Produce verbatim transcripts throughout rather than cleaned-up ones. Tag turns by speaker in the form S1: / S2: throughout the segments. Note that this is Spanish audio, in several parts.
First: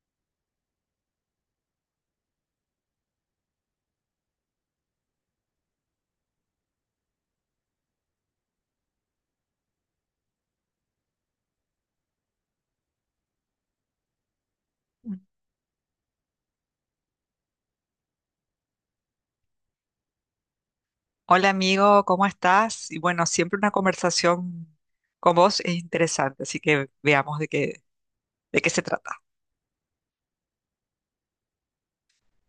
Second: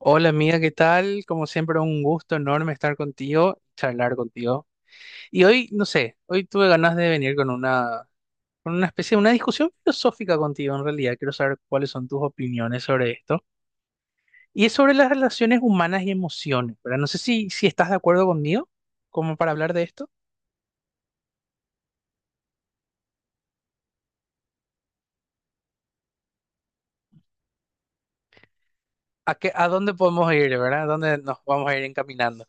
S1: Hola amiga, ¿qué tal? Como siempre, un gusto enorme estar contigo, charlar contigo. Y hoy, no sé, hoy tuve ganas de venir con una, con una especie de una discusión filosófica contigo en realidad. Quiero saber cuáles son tus opiniones sobre esto. Y es sobre las relaciones humanas y emociones, ¿verdad? No sé si, si estás de acuerdo conmigo, como para hablar de esto.
S2: Hola amigo, ¿cómo estás? Y bueno, siempre una conversación con vos es interesante, así que veamos de qué, de qué se trata.
S1: ¿A qué, a dónde podemos ir, ¿verdad? ¿A dónde nos vamos a ir encaminando?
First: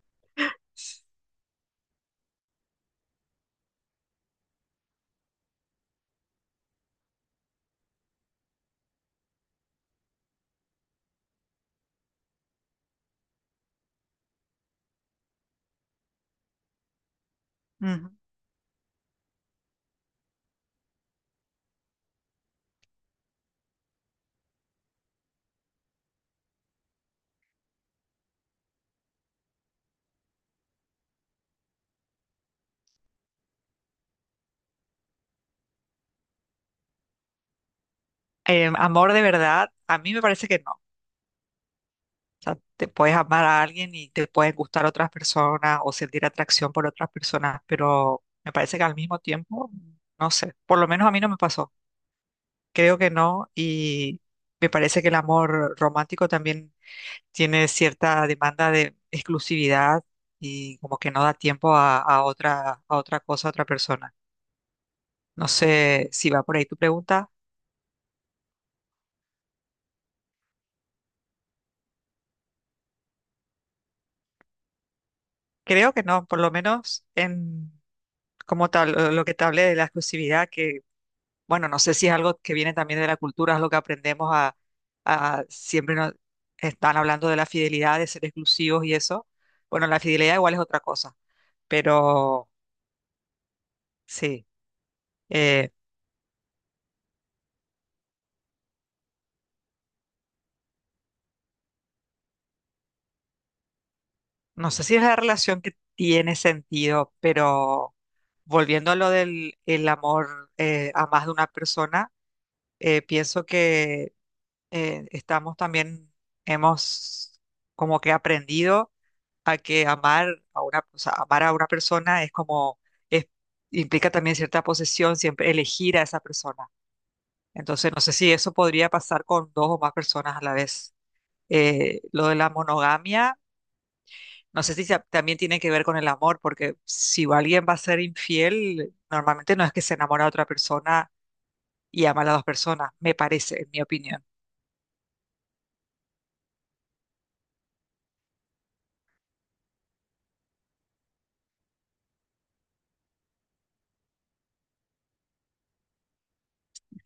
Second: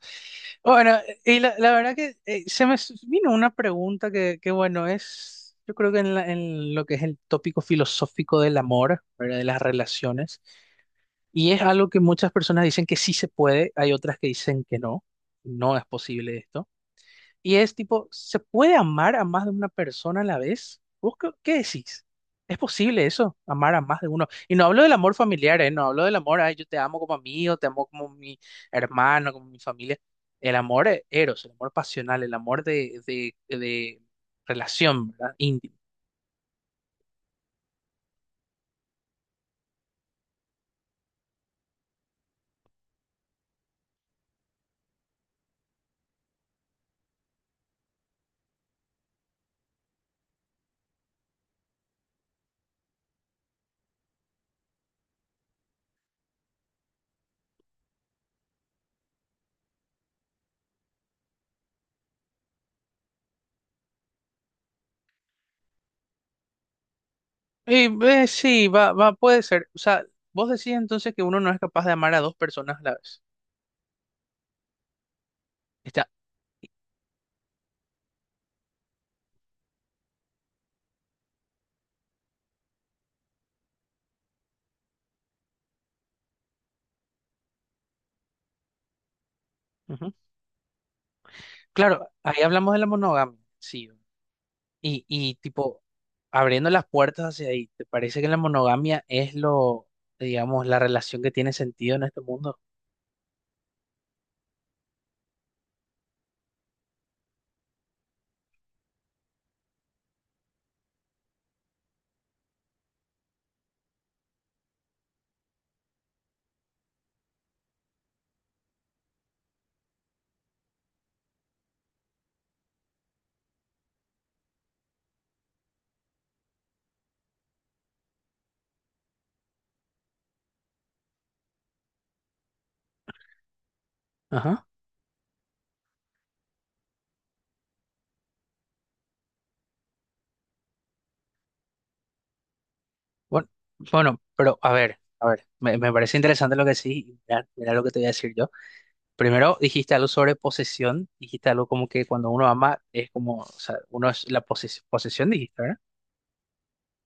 S1: Bueno, y la, la verdad que eh, se me s- vino una pregunta que, que, bueno, es, yo creo que en, la- en lo que es el tópico filosófico del amor, ¿verdad? De las relaciones, y es algo que muchas personas dicen que sí se puede, hay otras que dicen que no, no es posible esto. Y es tipo,
S2: Ujú.
S1: ¿se puede amar a más de una persona a la vez? ¿Vos qué, qué decís? ¿Es posible eso? Amar a más de uno. Y no hablo del amor familiar, ¿eh? No hablo del amor, ay, yo te amo como amigo, te amo como mi hermano, como mi familia. El amor eh, eros, el amor pasional, el amor de, de, de relación, ¿verdad? Íntimo.
S2: Eh, amor de verdad, a mí me parece que no. O sea, te puedes amar a alguien y te pueden gustar otras personas o sentir atracción por otras personas, pero me parece que al mismo tiempo, no sé, por lo menos a mí no me pasó. Creo que no y me parece que el amor romántico también tiene cierta demanda de exclusividad y como que no da tiempo a, a otra, a otra cosa, a otra persona. No sé si va por ahí tu pregunta.
S1: Y, eh, sí, va, va, puede ser. O sea, vos decís entonces que uno no es capaz de amar a dos personas a la vez.
S2: Creo que
S1: Está,
S2: no, por lo menos en como tal, eh, lo que te hablé de la exclusividad, que bueno, no sé si es algo que viene también de la cultura, es lo que aprendemos a, a- siempre nos están hablando de la fidelidad, de ser exclusivos y eso. Bueno, la
S1: ujú.
S2: fidelidad igual es otra cosa,
S1: Claro, ahí
S2: pero
S1: hablamos de la monogamia, sí.
S2: sí.
S1: Y, y
S2: eh,
S1: tipo, abriendo las puertas hacia ahí, ¿te parece que la monogamia es lo, digamos, la relación que tiene sentido en este mundo?
S2: No sé si es la relación que tiene sentido, pero volviendo a lo del el amor eh, a más de una persona, eh, pienso que eh, estamos también, hemos como que aprendido a que amar a una, o sea, amar a una persona es como, es- implica también cierta posesión, siempre elegir a esa persona. Entonces, no sé si eso podría pasar con dos o más personas a la vez. Eh, lo de la monogamia. No
S1: Ajá.
S2: sé si se- también tiene que ver con el amor, porque si alguien va a ser infiel, normalmente no es que se enamora de otra persona y ama a las dos personas, me
S1: Bueno,
S2: parece, en mi
S1: bueno,
S2: opinión.
S1: pero a ver, a ver, me, me parece interesante lo que decís, y mira, mira lo que te voy a decir yo. Primero dijiste algo sobre posesión, dijiste algo como que cuando uno ama es como, o sea, uno es la poses- posesión, dijiste, ¿verdad?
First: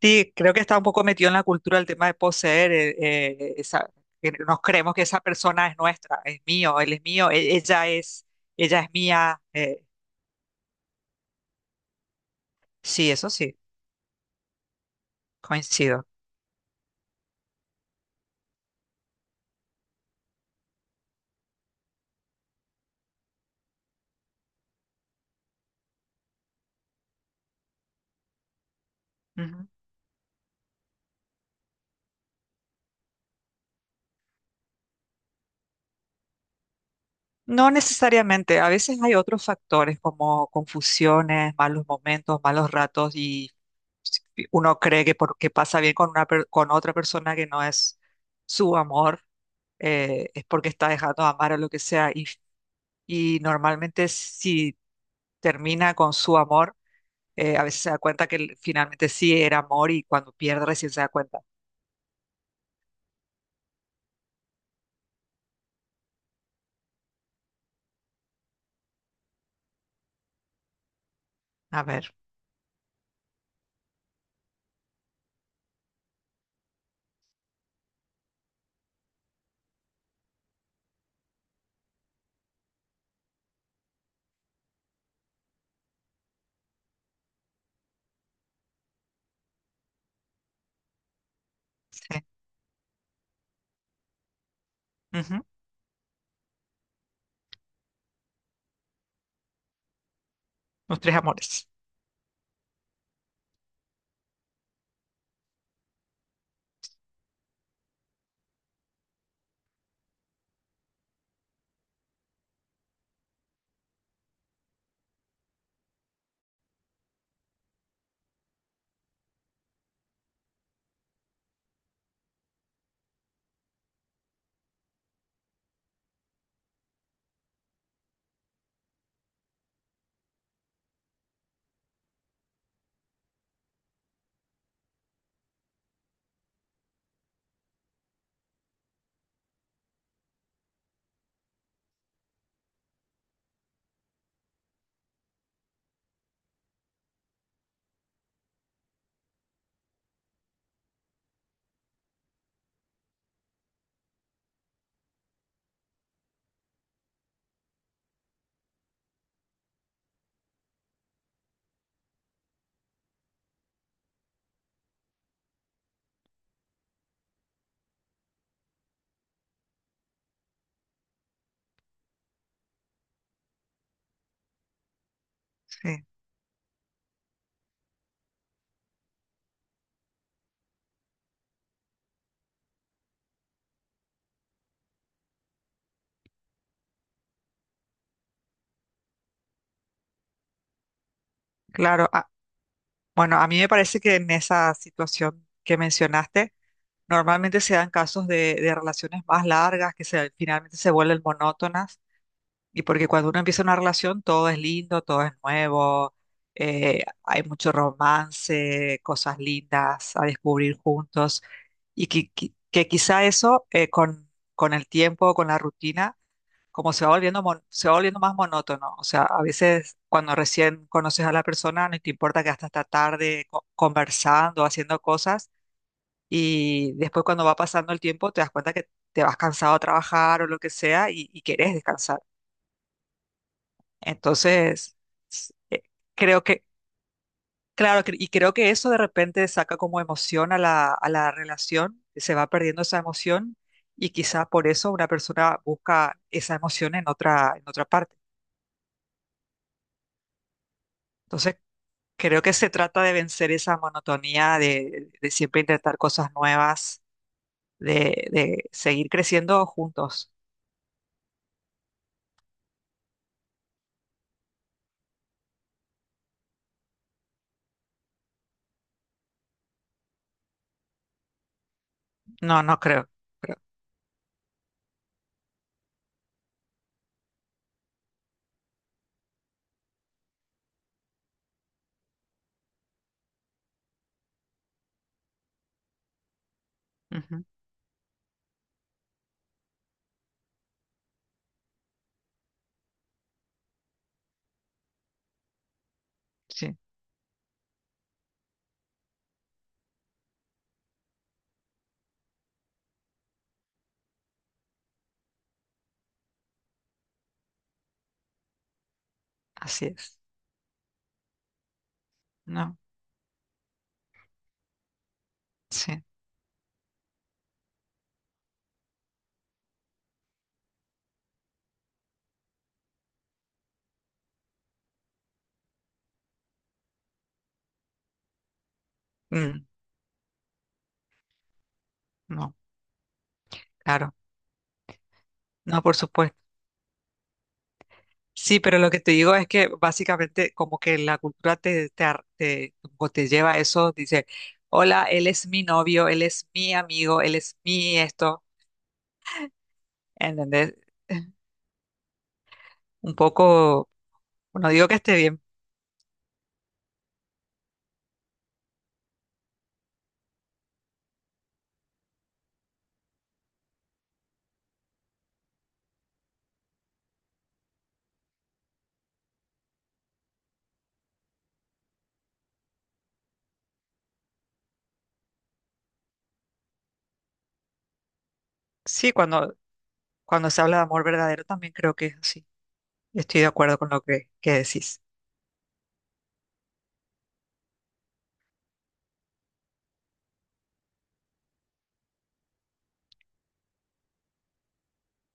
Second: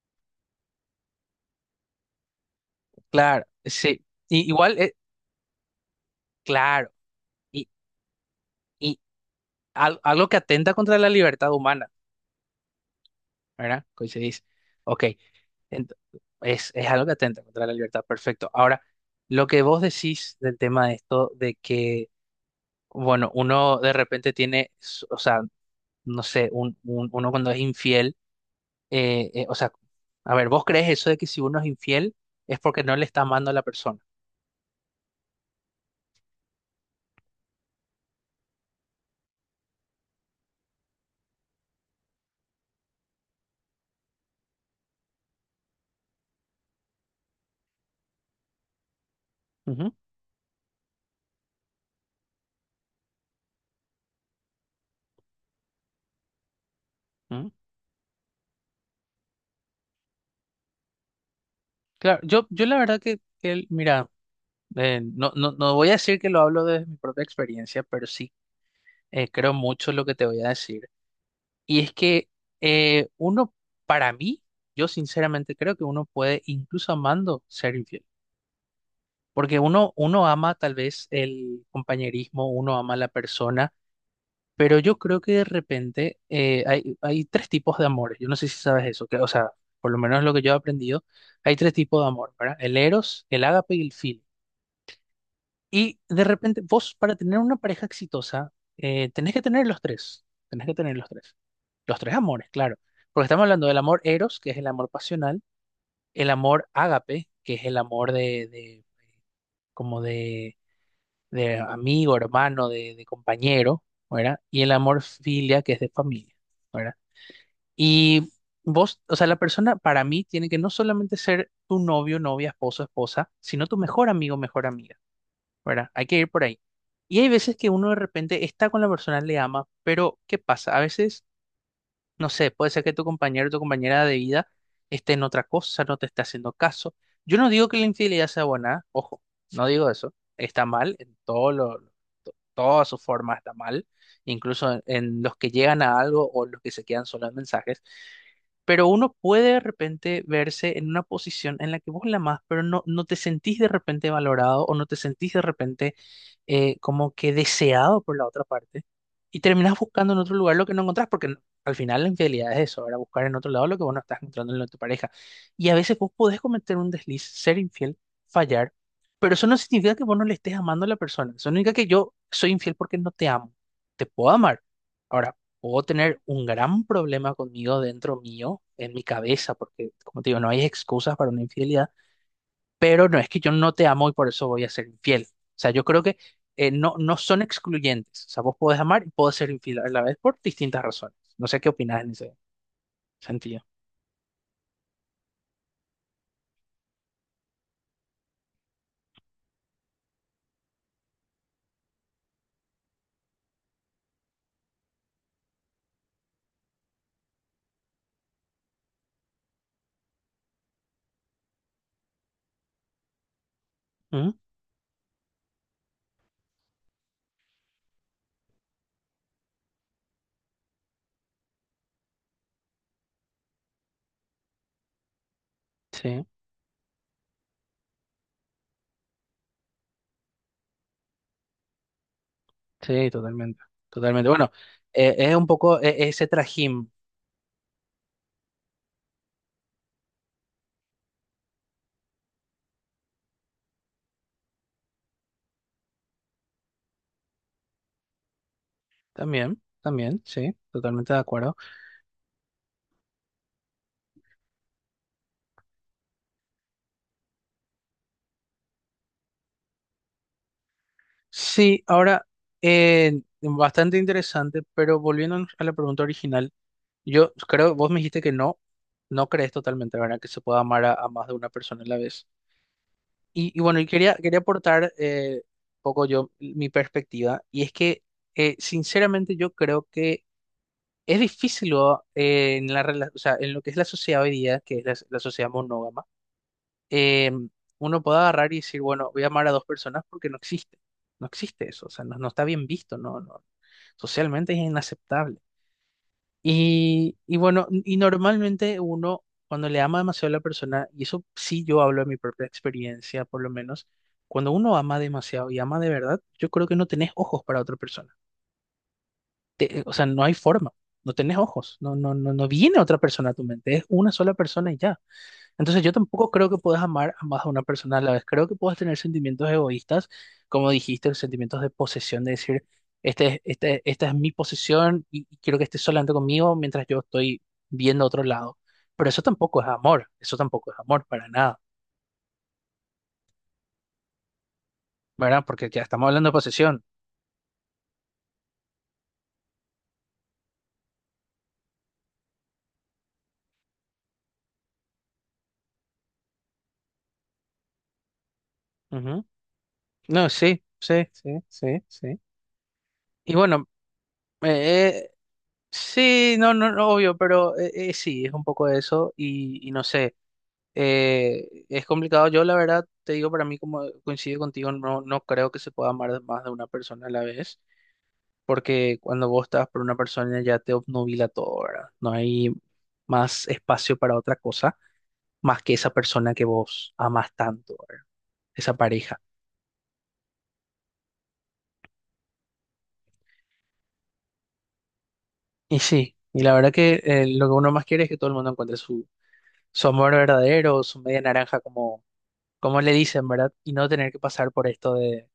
S2: Sí, creo que está un poco metido en la cultura el tema de poseer, eh,
S1: Claro,
S2: eh, esa-
S1: sí,
S2: que
S1: y,
S2: nos
S1: igual, eh,
S2: creemos que esa persona es nuestra, es mío,
S1: claro,
S2: él es mío, e-
S1: y,
S2: ella es, ella es
S1: y
S2: mía. Eh,
S1: al- algo que atenta contra la libertad humana,
S2: sí, eso sí,
S1: ¿verdad? Coincidís. Ok, ent-
S2: coincido.
S1: es, es algo que atenta contra la libertad, perfecto. Ahora, lo que vos decís del tema de esto, de que... Bueno, uno de repente tiene, s- o sea, no sé, un, un- uno cuando es infiel, eh, eh, o sea, a ver, ¿vos crees eso de que si uno es infiel es porque no le está amando a la persona?
S2: No necesariamente, a veces hay otros factores como confusiones, malos momentos, malos ratos y si uno cree que porque pasa bien con una per- con otra persona que no es su amor,
S1: Ujú,
S2: eh, es porque está dejando de amar o lo que sea y, y normalmente si termina con su amor,
S1: ujú.
S2: eh, a veces se da cuenta que l- finalmente sí era amor y cuando pierde recién se da cuenta.
S1: Claro, yo, yo la verdad que, que, mira, eh, no, no, no voy a decir que lo hablo desde mi propia experiencia, pero sí eh, creo mucho lo que te voy a decir. Y
S2: A
S1: es
S2: ver,
S1: que eh, uno, para mí, yo sinceramente creo que uno puede, incluso amando, ser infiel. Porque uno, uno ama tal vez el compañerismo, uno ama a la persona, pero yo creo que de repente eh, hay, hay tres tipos de amores. Yo no sé si sabes eso, que, o sea, por lo menos lo que yo he aprendido, hay tres tipos de
S2: sí.
S1: amor, ¿verdad? El eros, el ágape y el filia.
S2: Ujú.
S1: Y de repente vos para tener una pareja exitosa, eh, tenés que tener los tres, tenés que tener
S2: Los
S1: los
S2: tres
S1: tres,
S2: amores.
S1: los tres amores, claro, porque estamos hablando del amor eros, que es el amor pasional, el amor ágape, que es el amor de, de como de, de amigo, hermano, de, de compañero, ¿verdad? Y el amor filia, que es de familia, ¿verdad? Y vos, o sea, la persona para mí tiene que no solamente ser tu novio, novia, esposo, esposa, sino tu mejor amigo, mejor amiga. ¿Verdad? Hay que ir por ahí. Y hay veces que uno de repente está con la persona, le ama, pero ¿qué pasa? A veces no sé, puede ser que tu compañero o tu compañera de vida esté en otra cosa, no te esté haciendo caso. Yo no digo que la infidelidad sea buena, ojo, no digo eso. Está mal, en todo lo, to- todas sus formas está mal, incluso en, en los que llegan a algo o los que se quedan solo en mensajes. Pero uno puede de repente verse en una posición en la que vos la amás, pero no, no te sentís de repente valorado o no te sentís de repente eh, como que deseado por la otra parte. Y terminás buscando en otro lugar lo que no encontrás, porque al final la infidelidad es eso, ahora buscar en otro lado lo que vos no estás encontrando en tu pareja. Y a veces vos podés cometer un desliz, ser infiel, fallar, pero eso no significa que vos no le estés amando a la persona. Eso no significa que yo soy infiel porque no te amo. Te puedo amar. Ahora, puedo
S2: Sí,
S1: tener un gran problema conmigo dentro mío, en mi cabeza, porque como te digo, no hay excusas para una infidelidad pero no es que yo no te amo y por eso voy a ser infiel. O sea, yo creo que eh, no, no son excluyentes. O sea, vos podés amar y podés ser infiel a la vez por distintas razones. No sé qué opinás
S2: claro.
S1: en
S2: ah,
S1: ese
S2: Bueno, a mí
S1: sentido.
S2: me parece que en esa situación que mencionaste, normalmente se dan casos de, de relaciones más largas que se, finalmente se vuelven monótonas y porque cuando uno empieza una relación todo es lindo, todo es nuevo, eh, hay mucho romance, cosas lindas a descubrir juntos y que, qui- que quizá eso eh, con,
S1: ¿Mm?
S2: con el tiempo, con la rutina como se va volviendo, mon- se va volviendo más monótono. O sea, a veces cuando recién conoces a la persona, no te importa que hasta esta tarde co- conversando, haciendo cosas,
S1: Sí,
S2: y después cuando va pasando el tiempo, te das cuenta que te vas cansado a trabajar o lo que sea y, y querés descansar.
S1: sí, totalmente. Totalmente. Bueno,
S2: Entonces,
S1: eh, es un
S2: s-
S1: poco
S2: eh,
S1: eh, ese
S2: creo que,
S1: trajín.
S2: claro, cre- y creo que eso de repente saca como emoción a la, a la relación, se va perdiendo esa emoción. Y quizá por eso una persona busca esa emoción en otra, en otra parte.
S1: También, también, sí, totalmente de acuerdo.
S2: Entonces creo que se trata de vencer esa monotonía de, de siempre intentar cosas nuevas, de, de seguir creciendo juntos.
S1: Sí, ahora, eh, bastante interesante, pero volviendo a la pregunta original, yo creo, vos me dijiste que no, no crees totalmente, ¿verdad? Que se pueda amar a a más de una persona a la vez.
S2: No, no creo.
S1: Y,
S2: Creo.
S1: y bueno, y quería, quería aportar eh, un poco yo mi perspectiva, y es que eh, sinceramente yo creo que es difícil o, eh, en la, rela- o sea, en lo que es la sociedad hoy día, que es la, la sociedad monógama, eh,
S2: Ujú.
S1: uno puede agarrar y decir, bueno, voy a amar a dos personas porque no existe, no existe eso, o sea, no, no está bien visto, no, no, socialmente es inaceptable.
S2: Sí,
S1: Y, y bueno, y normalmente uno, cuando le ama demasiado a la persona, y eso sí yo hablo de mi propia experiencia, por lo menos, cuando uno ama demasiado y ama de verdad, yo creo que no tenés ojos para otra persona. Te- eh,
S2: así
S1: o sea,
S2: es.
S1: no hay forma, no tenés ojos, no, no, no, no
S2: No,
S1: viene otra persona a tu mente, es una sola persona y ya. Entonces yo
S2: sí.
S1: tampoco creo que puedas amar a más a una persona a la vez. Creo que puedas tener sentimientos egoístas, como dijiste, los sentimientos de posesión, de decir, este, es- este, esta es mi posesión y, y quiero que estés solamente conmigo mientras yo estoy viendo otro lado. Pero eso tampoco
S2: Mm,
S1: es amor, eso tampoco es amor para nada,
S2: no, claro.
S1: ¿verdad? Porque ya
S2: No, por
S1: estamos hablando de
S2: supuesto.
S1: posesión.
S2: Sí, pero lo que te digo es que básicamente como que la cultura te, te, ar- te, como te lleva a eso, dice, hola, él es mi novio, él es mi amigo, él es mi esto,
S1: Ujú. No, sí,
S2: ¿entendés?
S1: sí, sí, sí, sí.
S2: Un
S1: Y bueno,
S2: poco, no digo
S1: eh,
S2: que
S1: eh,
S2: esté bien.
S1: sí, no, no, no, obvio, pero eh, eh, sí, es un poco eso y, y no sé. Eh, es complicado. Yo, la verdad, te digo, para mí, como coincido contigo, no, no creo que se pueda amar más de una persona a la vez, porque cuando vos estás por una persona ya te obnubila todo, ¿verdad? No hay más espacio para otra cosa más que esa persona que vos amas tanto, ¿verdad? Esa
S2: Sí,
S1: pareja.
S2: cuando Cuando se habla de amor verdadero, también creo que es así. Estoy de acuerdo con lo que, que decís.
S1: Y sí, y la verdad que eh, lo que uno más quiere es que todo el mundo encuentre su, su amor verdadero, su media naranja, como le dicen, ¿verdad? Y no tener que pasar por esto de,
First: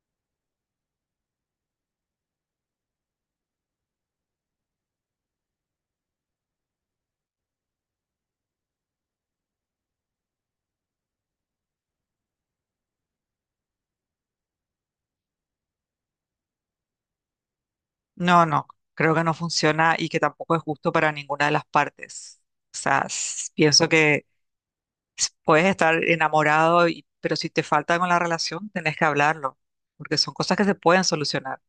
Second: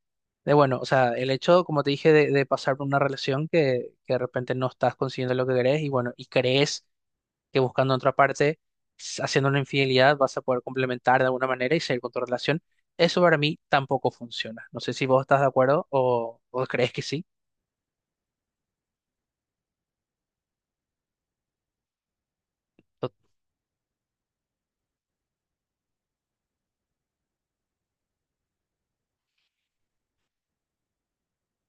S1: de bueno, o sea, el hecho, como te dije, de, de pasar por una relación que, que de repente no estás consiguiendo lo que querés y bueno, y crees que buscando en otra parte, s- haciendo una infidelidad, vas a poder complementar de alguna manera y seguir con tu relación. Eso para mí tampoco funciona. No sé si vos estás de acuerdo o, o crees que sí.
S2: No, no, creo que no funciona y que tampoco es justo para ninguna de las partes. O sea,
S1: To-
S2: s- pienso que s- puedes estar enamorado, y- pero si te falta algo en la relación, tenés que hablarlo, porque son cosas que se pueden solucionar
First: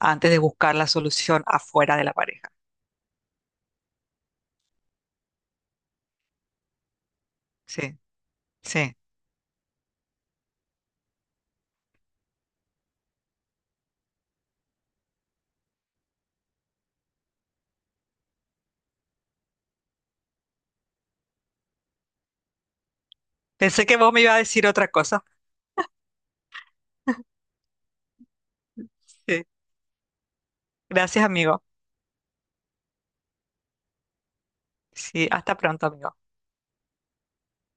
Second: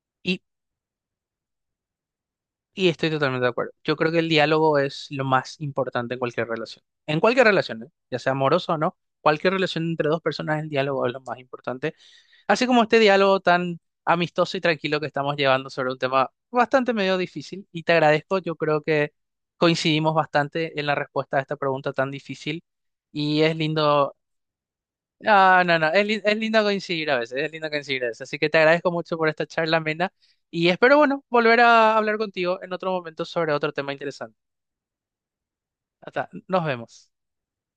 S2: antes de
S1: Y,
S2: buscar la solución afuera de la pareja.
S1: y estoy totalmente de acuerdo. Yo creo que el diálogo es lo más importante en cualquier relación. En cualquier relación, ¿eh?
S2: Sí,
S1: Ya sea amorosa o
S2: sí.
S1: no, cualquier relación entre dos personas, el diálogo es lo más importante. Así como este diálogo tan amistoso y tranquilo que estamos llevando sobre un tema bastante medio difícil, y te agradezco, yo creo que coincidimos bastante en la respuesta a esta pregunta tan difícil, y es
S2: Pensé que vos
S1: lindo,
S2: me ibas a decir otra cosa.
S1: ah, no, no, es, li- es lindo coincidir a veces, es lindo coincidir a veces, así que te agradezco mucho por esta
S2: Sí.
S1: charla amena, y espero, bueno,
S2: Gracias,
S1: volver
S2: amigo.
S1: a hablar contigo en otro momento sobre otro tema interesante.
S2: Sí, hasta pronto, amigo.
S1: Hasta, nos vemos.